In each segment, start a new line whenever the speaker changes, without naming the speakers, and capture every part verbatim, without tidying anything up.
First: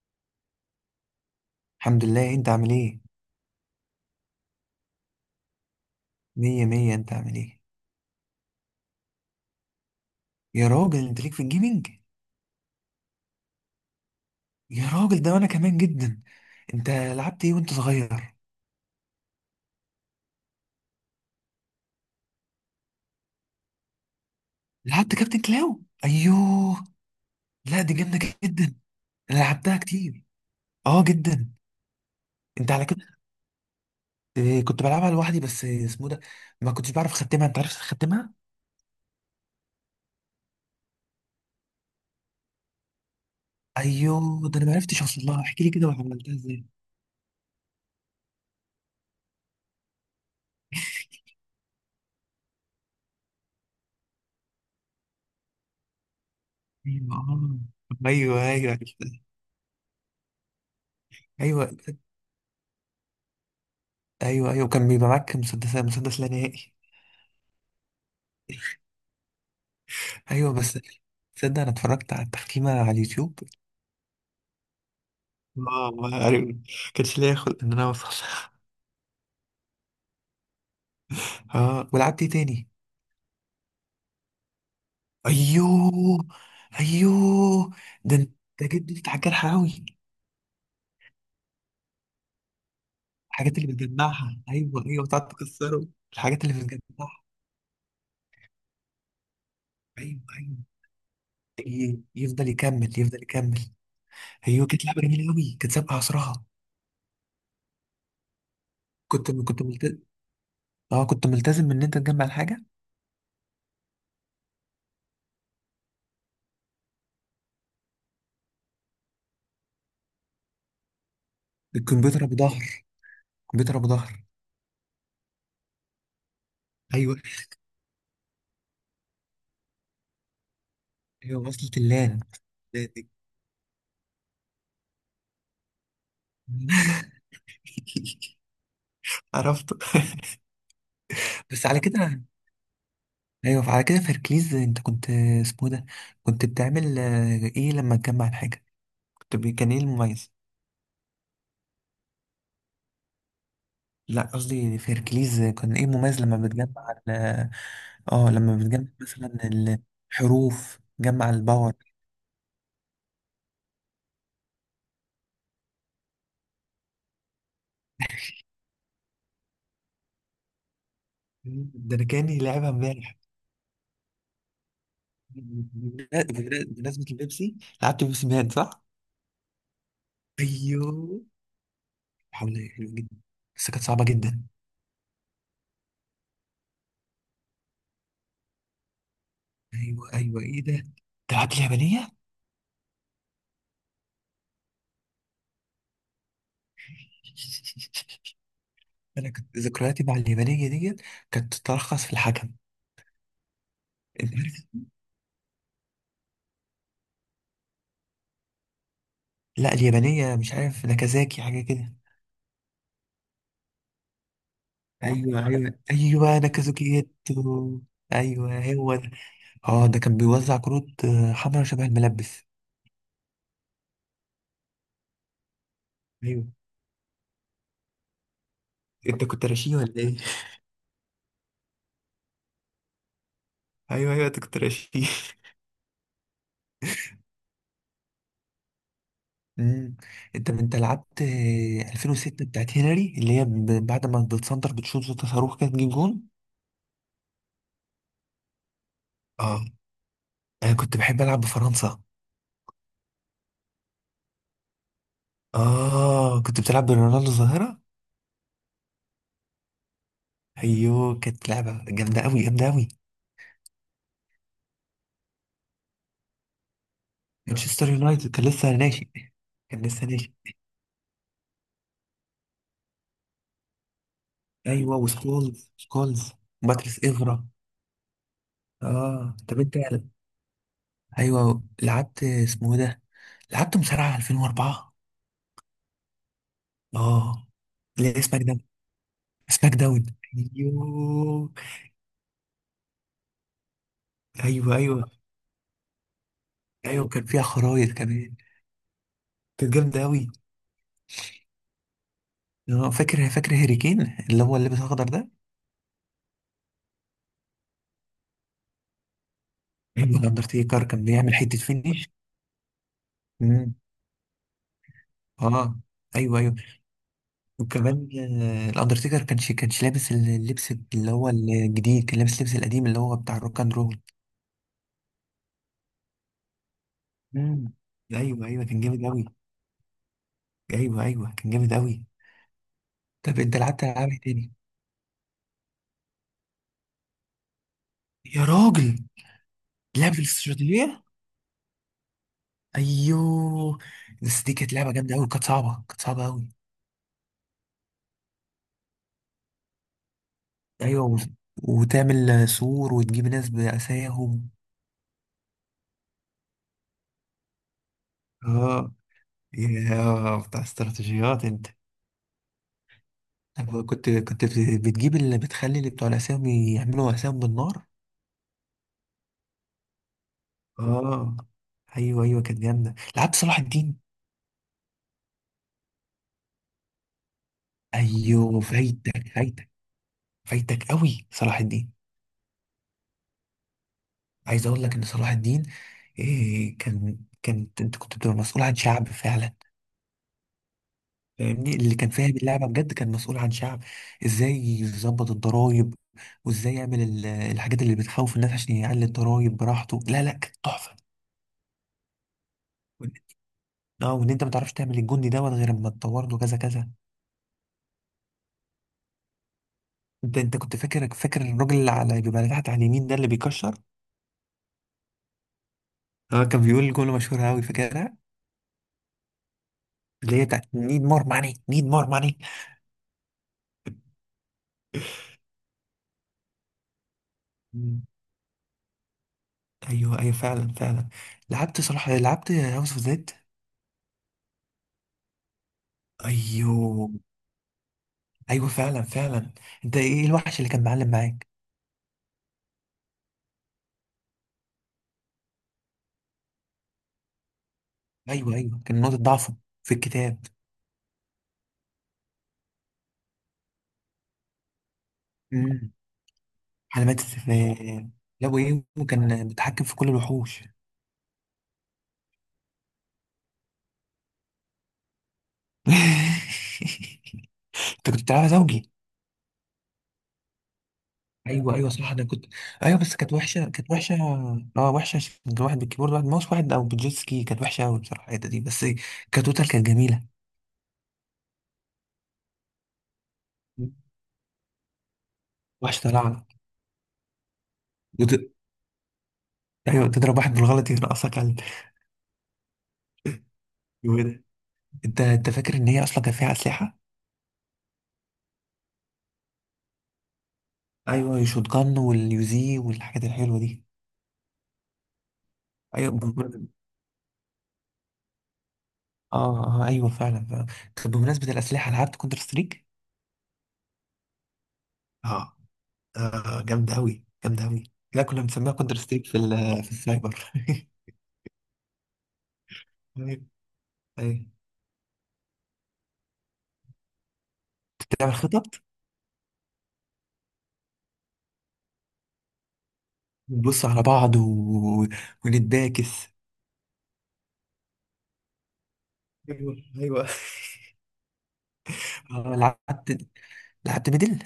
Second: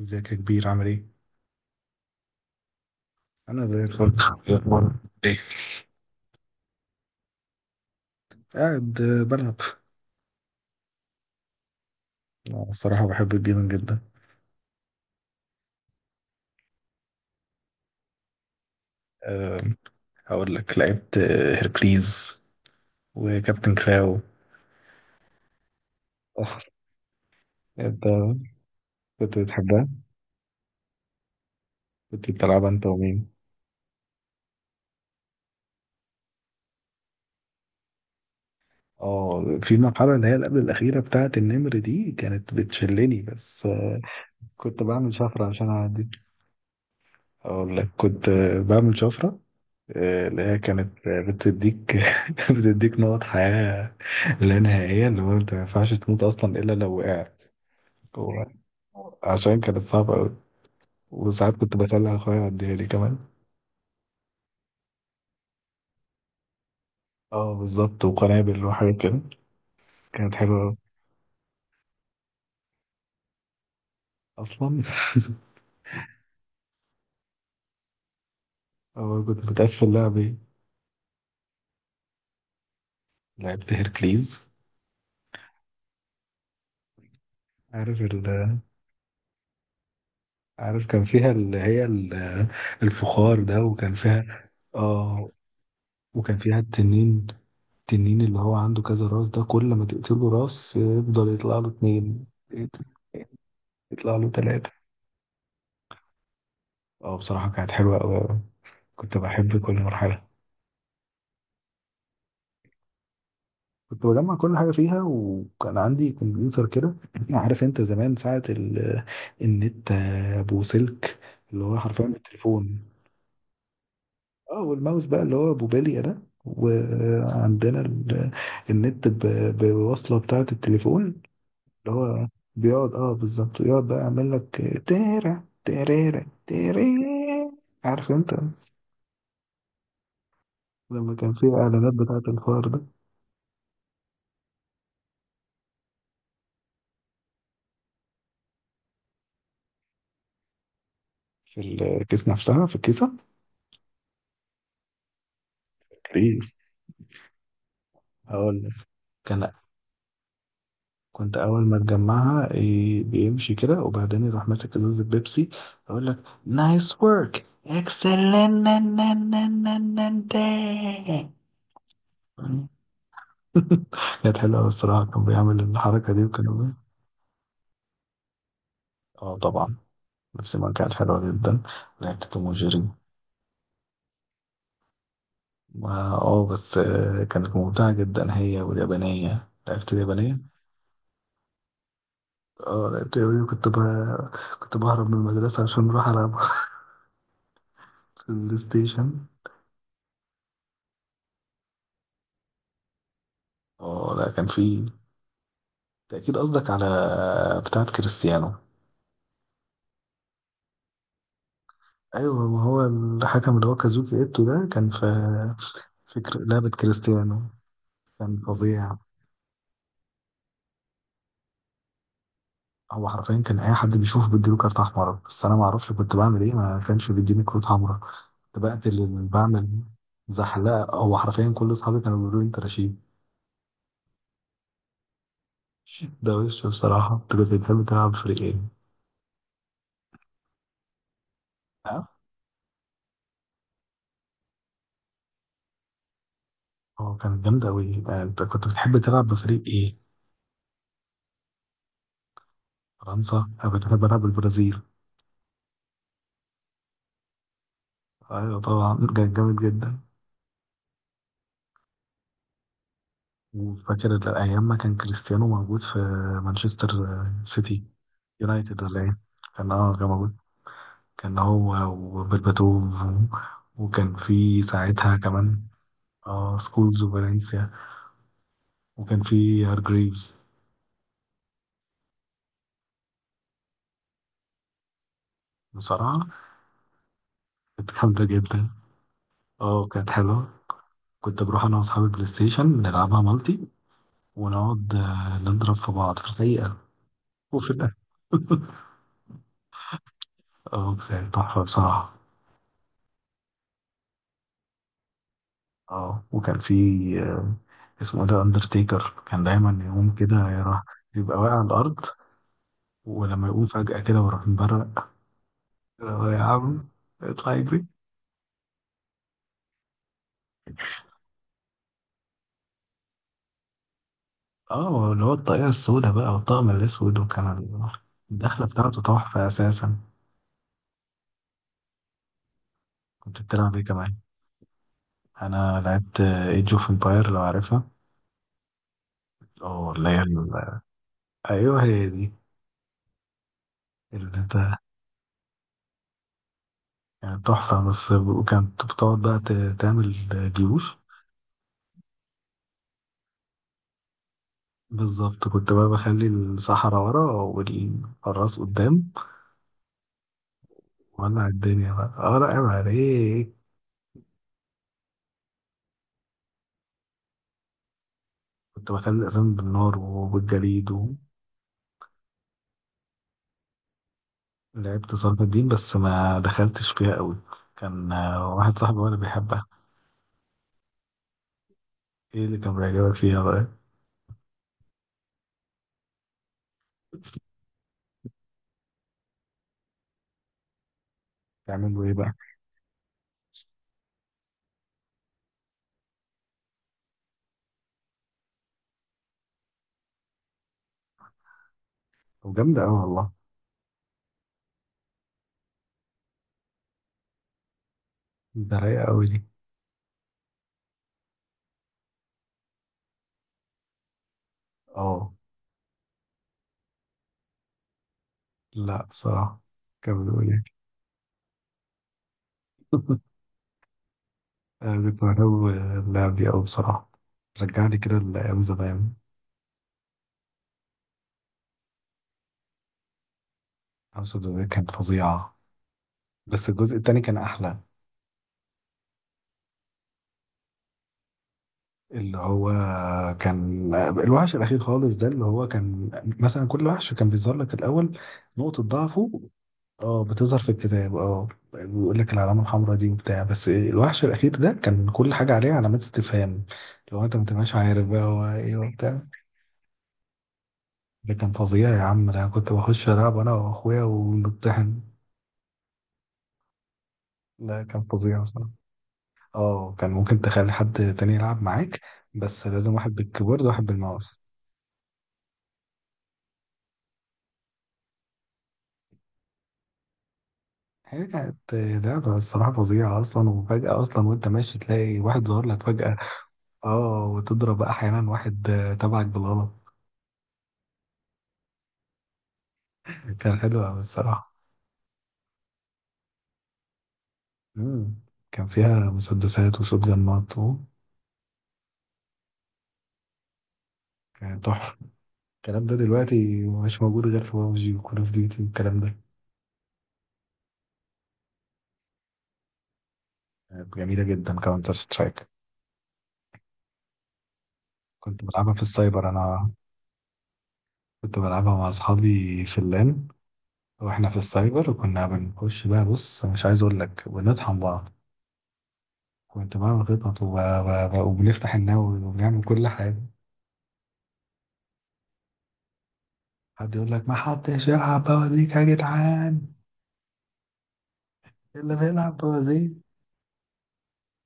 ازيك يا كبير؟ عامل ايه؟
الحمد لله. انت عامل ايه؟
انا زي الفل. إيه اخبارك؟ ايه.
مية مية. انت عامل ايه؟
قاعد آه، بلعب.
يا راجل، انت ليك في الجيمنج.
أنا الصراحة بحب الجيمنج جدا.
يا راجل، ده انا كمان جدا. انت لعبت ايه وانت صغير؟
آه، هقول لك لعبت آه، هيركليز وكابتن كلاو.
لعبت كابتن كلاو،
آه،
ايوه. لا، دي
انت
جامده. جدا. انا
كنت
لعبتها
بتحبها؟
كتير. اه، جدا.
كنت بتلعبها
انت على
انت
كده.
ومين؟
اه، كنت بلعبها لوحدي، بس اسمه ده. ما كنتش بعرف اختمها. انت عرفت تختمها؟
اه، في المرحلة اللي هي اللي قبل الأخيرة بتاعت النمر دي كانت بتشلني بس. آه،
ايوه، ده انا ما
كنت
عرفتش
بعمل
اوصل لها.
شفرة
احكي
عشان
لي كده،
أعدي.
وعملتها ازاي؟
أقول لك كنت آه، بعمل شفرة، آه، اللي هي كانت آه، بتديك. بتديك نقط حياة لا نهائية، اللي هو انت ما ينفعش تموت اصلا الا لو
ايوه،
وقعت.
اه.
هو
ايوه، ايوه، عرفتها.
عشان كانت صعبة أوي، وساعات
ايوه،
كنت بخلي أخويا يعديها لي كمان.
ايوه، ايوه، كان بيبقى معاك مسدس مسدس لا نهائي.
اه بالظبط، وقنابل وحاجات كده. كانت
ايوه،
حلوة أوي.
بس. تصدق انا اتفرجت على التختيمه على اليوتيوب؟
أصلا.
اه، ما عارف. كانش ليا خلق ان انا اوصل.
أول كنت بتقفل لعب إيه؟
اه، ولعبت ايه تاني؟
لعبت هيركليز.
ايوه، ايوه،
عارف ال
ده انت، جد انت حاجات حراوي.
عارف كان فيها اللي هي ال- الفخار
الحاجات
ده،
اللي
وكان
بتجمعها،
فيها.
ايوه، ايوه، بتقعد
اه،
تكسره.
وكان
الحاجات اللي
فيها
بتجمعها.
التنين. التنين اللي هو عنده كذا راس ده، كل ما
ايوه،
تقتله
ايوه،
راس يفضل يطلع له
ي-
اتنين،
يفضل يكمل، يفضل يكمل.
يطلع له
ايوه،
تلاتة.
كانت لعبه جميله قوي، كانت سابقه عصرها.
اه، بصراحة كانت حلوة أوي أوي. كنت
كنت
بحب
كنت
كل
ملتزم.
مرحلة.
اه، كنت ملتزم ان انت تجمع الحاجه.
كنت بجمع كل حاجة فيها، وكان عندي كمبيوتر كده. عارف انت زمان ساعة ال... النت ابو سلك، اللي هو حرفيا
الكمبيوتر ابو
بالتليفون.
ظهر. الكمبيوتر ابو ظهر.
اه، والماوس بقى اللي هو ابو بالية ده،
ايوه،
وعندنا ال... النت ب... بوصلة بتاعة التليفون، اللي
ايوه، وصلت اللان
هو بيقعد
ذاتي.
اه بالظبط، ويقعد بقى يعمل لك تيرا تيريرا تيري. عارف انت
عرفته.
لما كان في
بس على
اعلانات
كده.
بتاعة الفار ده.
ايوه، على كده في هركليز انت كنت، اسمه ده، كنت بتعمل آه، ايه لما تجمع الحاجه؟ كنت ب- كان ايه المميز؟
في الكيس نفسها، في الكيسة،
لا، قصدي في هركليز كان ايه المميز لما
كيس.
بتجمع ال- اه، لما
هقول لك
بتجمع مثلا
كان،
الحروف، جمع
كنت اول
الباور.
ما تجمعها إيه، بيمشي كده، وبعدين يروح ماسك ازازة بيبسي، اقول لك نايس ورك اكسلنت.
ده انا كاني لعبها امبارح.
كانت حلوه أوي الصراحه، كان بيعمل الحركه دي،
بمنا-
وكان.
بمناسبة البيبسي، لعبت بيبسي مان، صح؟
اه طبعا، نفس ما كانت
ايوه،
حلوة جدا. لعبت توم
حول الله،
وجيري.
حلوة جدا. بس كانت صعبة جدا.
ما- اه بس آه، كانت ممتعة جدا، هي واليابانية، لعبت
ايوه،
اليابانية.
ايوه، ايه ده؟ تلعب اليابانية؟
اه، لعبت اليابانية وكنت ب... كنت بهرب من المدرسة عشان أروح ألعب في البلاي ستيشن.
انا كنت ذكرياتي مع اليابانية ديت كانت تتلخص في الحكم.
اه لا،
انت
كان
عارف؟
في. أنت أكيد قصدك على بتاعة كريستيانو.
لا، اليابانية مش عارف، ناكازاكي حاجة كده.
أيوة، ما هو الحكم اللي هو كازوكي إيتو ده كان في
ايوه، ايوه، ايوه،
فكرة لعبة
ناكازاكي
كريستيانو.
جيتو.
كان
ايوه، هو
فظيع.
ده. اه، ده كان بيوزع كروت آه، حمرا شبه الملبس.
هو حرفيا كان أي حد بيشوفه بيديله كارت أحمر، بس أنا معرفش كنت بعمل
ايوه.
إيه، ما كانش بيديني كروت حمراء. كنت بقتل
انت
اللي
كنت
بعمل
رشيد ولا ايه؟
زحلقة. هو حرفيا كل أصحابي كانوا بيقولوا لي أنت رشيد.
ايوه، ايوه، انت كنت رشيد.
ده وش بصراحة. أنت كنت بتحب تلعب بفريق إيه؟
امم انت انت لعبت آه،
اه،
ألفين وستة بتاعت هنري، اللي هي ب- بعد ما بتسنتر بتشوط صوت صاروخ كده تجيب جون.
هو كانت جامدة أوي. آه، أنت كنت بتحب تلعب بفريق
اه،
إيه؟
انا كنت بحب العب بفرنسا.
فرنسا؟ أنا كنت بحب ألعب بالبرازيل.
اه، كنت بتلعب برونالدو الظاهرة.
أيوة طبعا، كان جامد جدا.
ايوه، كانت لعبة جامدة قوي، جامدة قوي.
وفاكر ال- أيام ما كان كريستيانو موجود في مانشستر آه، سيتي،
مانشستر يونايتد كان لسه
يونايتد، ولا
ناشئ.
إيه؟ كان
كان
أه
لسه
كان
ناشئ.
موجود. كان هو، وبرباتوف و- وكان في
ايوه،
ساعتها كمان
وسكولز، سكولز،
أه سكولز
باتريس افرا.
وفالنسيا، وكان
اه، طب
في
انت،
هارجريفز.
ايوه، لعبت اسمه إيه ده، لعبت مصارعة ألفين واربعة.
بصراحة
اه.
كانت
لا،
جامدة
سماك داون.
جدا.
سماك
اه
داون.
كانت حلوة. كنت
ايوه.
بروح أنا وأصحابي البلاي ستيشن نلعبها مالتي،
ايوه،
ونقعد
ايوه،
آه، نضرب في بعض في الحقيقة،
ايوه، كان فيها
وفي
خرايط
الآخر.
كمان. كانت جامدة قوي.
اه، كانت تحفة بصراحة.
آه، فاكر، فاكر هاري كين، اللي هو اللي لابس اخضر ده؟
اه، وكان في، آه، اسمه إيه ده، أندرتيكر، كان دايما يقوم
ايوه،
كده يروح،
الاندرتيكر كان بيعمل
يبقى واقع
حته
على الأرض،
فينش.
ولما يقوم
امم.
فجأة كده ويروح مبرق.
اه،
هو يا
ايوه، ايوه،
عم اطلع يجري.
وكمان، آه، الاندرتيكر كانش كانش لابس اللبس اللي هو الجديد، كان لابس اللبس القديم اللي هو بتاع الروك اند رول.
اه، اللي هو الطاقية السوداء بقى والطقم الأسود، وكان
امم. ايوه، ايوه،
الدخلة
كان
بتاعته
جامد قوي.
تحفة أساسا.
ايوه، ايوه، كان جامد قوي. طب
كنت
انت
بتلعب ايه
لعبت العاب
كمان؟
إيه تاني؟
انا لعبت ايج اوف امباير، لو عارفها،
يا راجل!
او اللي
لعبه
هي ال-
الاستراتيجيه.
ايوه هي دي.
ايوه،
اللي
بس دي كانت
انت،
لعبه جامده قوي، كانت صعبه، كانت صعبه قوي.
يعني تحفه. بس وكانت بتقعد بقى ت- تعمل جيوش.
ايوه، و- وتعمل آه، سور وتجيب ناس باساهم.
بالظبط، كنت بقى بخلي الصحراء ورا والحراس
اه.
قدام،
يا بتاع استراتيجيات
وولع
انت!
الدنيا بقى. اه لا عيب عليك،
أنا كنت كنت بتجيب اللي بتخلي اللي بتوع الأسامي يعملوا أسامي بالنار.
كنت بخلي الاسامي بالنار وبالجليد.
اه، أيوه، أيوه، كانت جامدة. لعبت صلاح الدين.
ولعبت صلاح الدين بس ما دخلتش فيها قوي. كان آه،
أيوه،
واحد صاحبي وانا
فايتك،
بيحبها.
فايتك، فايتك أوي صلاح الدين.
ايه اللي كان بيعجبك فيها بقى؟
عايز أقول لك إن صلاح الدين، إيه، كان كانت أنت كنت بتبقى مسؤول عن شعب فعلا. فاهمني، اللي
تعملوا
كان
ايه
فاهم
بقى؟
اللعبة بجد كان مسؤول عن شعب. إزاي يظبط الضرايب، وإزاي يعمل ال- الحاجات اللي بتخوف الناس عشان يعلي الضرايب براحته. لا، لا، كانت تحفة.
وجامدة أوي والله.
اه، وان انت ما تعرفش تعمل الجندي دوت غير اما تطور له كذا كذا.
ده رايقة أوي دي.
انت انت كنت فاكر، فاكر الراجل اللي على بيبقى تحت على اليمين ده اللي بيكشر؟
اه
اه، كان بيقول جمله مشهوره قوي، فاكرها؟
لا بصراحة. كان
اللي هي
بيقول
بتاعت
يعني.
نيد مور ماني، نيد مور ماني.
أنا كنت بحب اللعب دي أوي بصراحة. رجعني كده لأيام زمان.
ايوه، ايوه، فعلا، فعلا. لعبت صلاح لعبت هاوس اوف زيد.
هاوس اوف ذا كانت فظيعة. بس الجزء
ايوه.
التاني كان أحلى.
ايوه، فعلا، فعلا. انت ايه، إيه الوحش اللي كان معلم معاك؟
اللي هو كان الوحش الأخير خالص ده، اللي هو كان مثلا كل وحش كان بيظهر لك الأول
ايوه،
نقطة
ايوه، كان نقطه
ضعفه.
ضعفه في
اه،
الكتاب.
بتظهر في الكتاب. اه، بيقول لك العلامة الحمراء دي وبتاع، بس الوحش الأخير ده كان كل حاجة عليه
امم
علامات استفهام.
علامات
لو أنت ما تبقاش عارف
استفهام.
بقى هو
لا،
إيه
وايه،
وبتاع،
وكان متحكم في كل الوحوش.
ده كان فظيع يا عم. ده أنا كنت بخش ألعب أنا وأخويا ونطحن.
انت
ده كان
كنت
فظيع
بتلعبها
بصراحة.
زوجي؟
اه، كان ممكن تخلي حد تاني يلعب
ايوه، ايوه،
معاك،
صح، انا كنت.
بس لازم
ايوه،
واحد
بس كانت
بالكيبورد
وحشه،
وواحد
كانت وحشه.
بالماوس.
اه، وحشه عشان كان واحد بالكيبورد، واحد ماوس، واحد او بالجيت سكي. كانت وحشه قوي بصراحه الحته دي بس. كتوتال كانت جميله.
هي كانت لعبة الصراحة فظيعة أصلا. وفجأة أصلا وأنت ماشي تلاقي واحد ظهر لك
وحشه
فجأة،
طلعنا.
اه، وتضرب أحيانا
وت...
واحد آه، تبعك بالغلط.
ايوه، تضرب واحد بالغلط، يرقصك على
كان حلو أوي
الجو ده.
الصراحة.
انت انت فاكر ان هي اصلا كان فيها اسلحه؟
مم. كان فيها مسدسات وشوت جنات و-
ايوه، الشوت جان واليوزي والحاجات الحلوه دي.
كان تحفة. الكلام ده
ايوه،
دلوقتي
بم...
مش موجود غير في بابجي وكول أوف ديوتي والكلام ده.
اه، اه، ايوه، فعلا، فعلا. طب بمناسبه الاسلحه، لعبت كونتر ستريك؟
جميلة جدا كاونتر سترايك.
اه. آه، جامده قوي، جامده قوي. لا، كنا
كنت
بنسميها
بلعبها في
كونتر ستريك
السايبر
في
أنا.
ال- في السايبر.
كنت بلعبها مع أصحابي في اللان،
طيب.
وإحنا في
ايوه،
السايبر. وكنا بنخش بقى، بص، مش عايز أقول لك بنطحن بعض.
بتعمل خطط.
كنت بعمل خطط وب... وب... وبنفتح النووي وبنعمل كل حاجة.
نبص على بعض و... ونتباكس.
حد يقول لك ما حدش يلعب بوازيك يا جدعان.
ايوه، ايوه.
إيه اللي بيلعب
اه،
بوازيك.
لعبت لعبت ميدل.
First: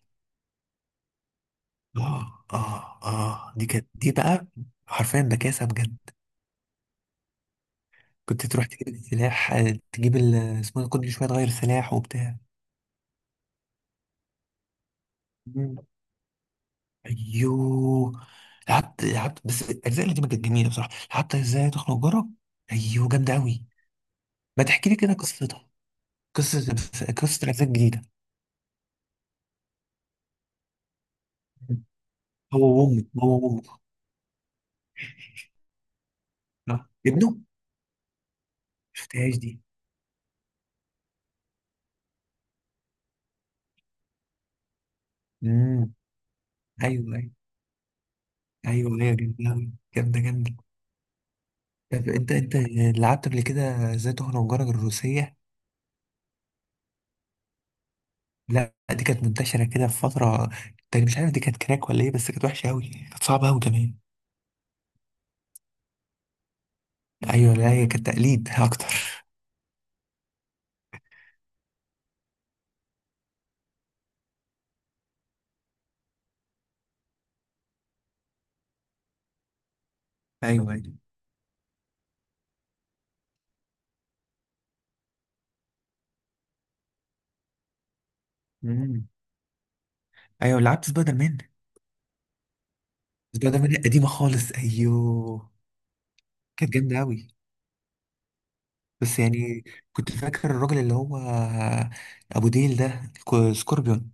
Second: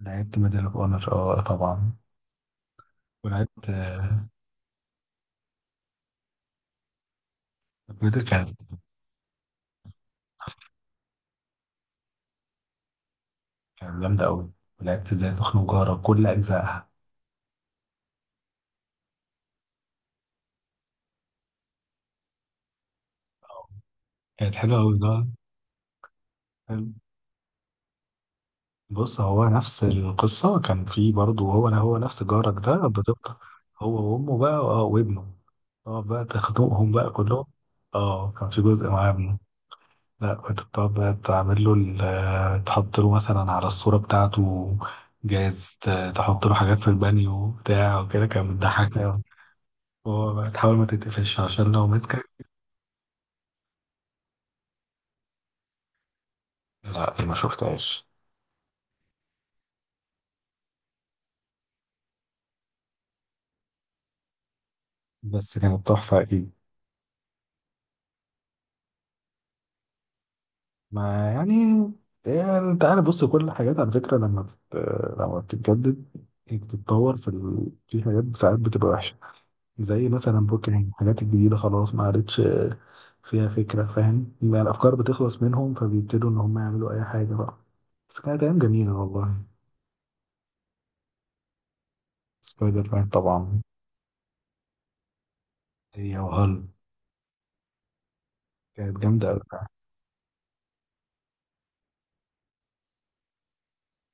لعبت ميدل أوف أونر، أه طبعا.
اه، اه، اه، دي
ولعبت
كانت دي
آه،
بقى حرفيا بكاسه بجد.
ميدل.
كنت
كانت
تروح تجيب السلاح، آه، تجيب ال- اسمه إيه ده، كل شويه تغير سلاح وبتاع.
كانت جامدة أوي. ولعبت إزاي تخنق
مم.
جارك كل أجزائها،
ايوه، لعبت لعبت. بس الاجزاء اللي دي ما كانت جميله بصراحه. لعبت ازاي تخنق جارك. ايوه، جامده قوي.
كانت
ما
حلوة
تحكي لي
أوي.
كده قصتها، قصه،
ده
قصه الاجزاء الجديده.
بص، هو نفس القصة. كان في برضه هو هو نفس جارك
هو
ده،
وامه، هو
بتفضل
وامه.
هو وأمه بقى، اه، وابنه. اه، بقى
صح،
تخنقهم بقى
ابنه ما
كلهم. اه، كان في جزء مع
شفتهاش
ابنه.
دي.
لا، كنت بتقعد بقى تعمل له ال- آه، تحط له مثلا على الصورة بتاعته. جايز
امم،
ت- تحط له حاجات في
ايوه، ايوه.
البانيو بتاع وكده، كان
ايوه،
بتضحكني
ايوه،
أوي.
جامده أوي. جامده،
هو بقى
جامده.
تحاول ما تتقفش عشان لو
طب
مسكك.
انت انت لعبت قبل كده ازاي تخنق جارك الروسيه؟
لا، دي ما شفتهاش.
لا، دي كانت منتشره كده في فتره تاني، مش عارف دي كانت كراك ولا ايه، بس كانت وحشه قوي، كانت صعبه قوي كمان.
بس كانت تحفة أكيد.
ايوه، لا هي كانت تقليد اكتر.
ما يعني، يعني انت عارف بص، كل الحاجات على فكرة لما بت... لما بتتجدد، بتتطور في ال... في حاجات ساعات بتبقى وحشة. زي مثلا
ايوه،
بوكيمون
ايوه.
الحاجات الجديدة خلاص ما عادتش فيها فكرة، فاهم؟ يعني الأفكار بتخلص منهم فبيبتدوا إن هم يعملوا أي حاجة بقى. بس كانت أيام جميلة
امم،
والله.
ايوه، لعبت سبايدر مان.
سبايدر مان
سبايدر
طبعا.
مان قديمه خالص، ايوه.
هي وهل،
كانت جامده قوي.
كانت
بس
جامدة أوي
يعني،
بقى.
كنت فاكر الراجل اللي هو ابو ديل ده، كو- سكوربيون؟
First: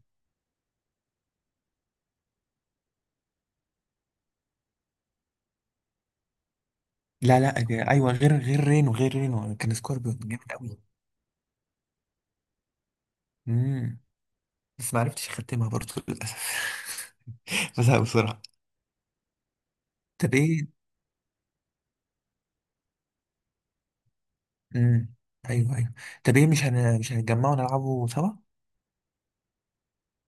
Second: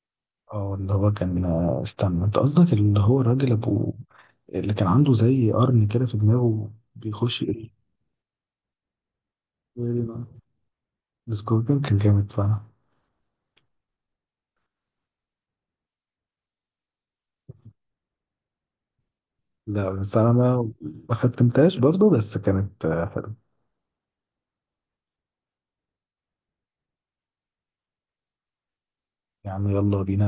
اه، اللي هو كان، استنى، انت قصدك اللي هو الراجل ابو، اللي كان عنده زي قرن كده في دماغه
لا،
بيخش.
لا، ده- ايوه، غير غير رينو، غير رينو، كان سكوربيون جامد قوي.
سكوربيون كان جامد فعلا.
امم بس ما عرفتش اختمها برضه، للاسف. بزهق بسرعه.
لا، بس انا
طب ايه؟
ما ما ختمتهاش برضه، بس كانت آه، حلوه.
امم، ايوه، ايوه. طب ايه، مش هن... مش هنتجمع ونلعبه سوا؟
يعني يلا بينا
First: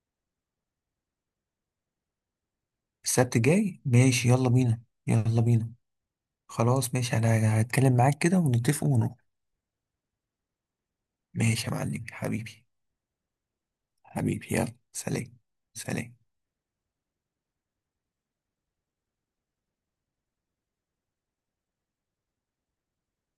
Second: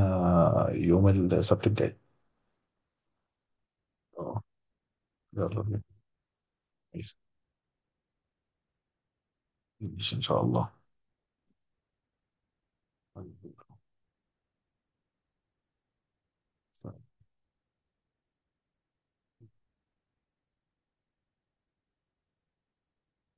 يوم السبت الجاي.
السبت الجاي، ماشي،
اه
يلا بينا. يلا
يلا
بينا.
بينا.
خلاص،
ماشي.
ماشي، انا هتكلم معاك كده ونتفق ونروح.
ماشي ان شاء
ماشي يا معلم حبيبي.
الله
حبيبي، يلا، سلام. سلام.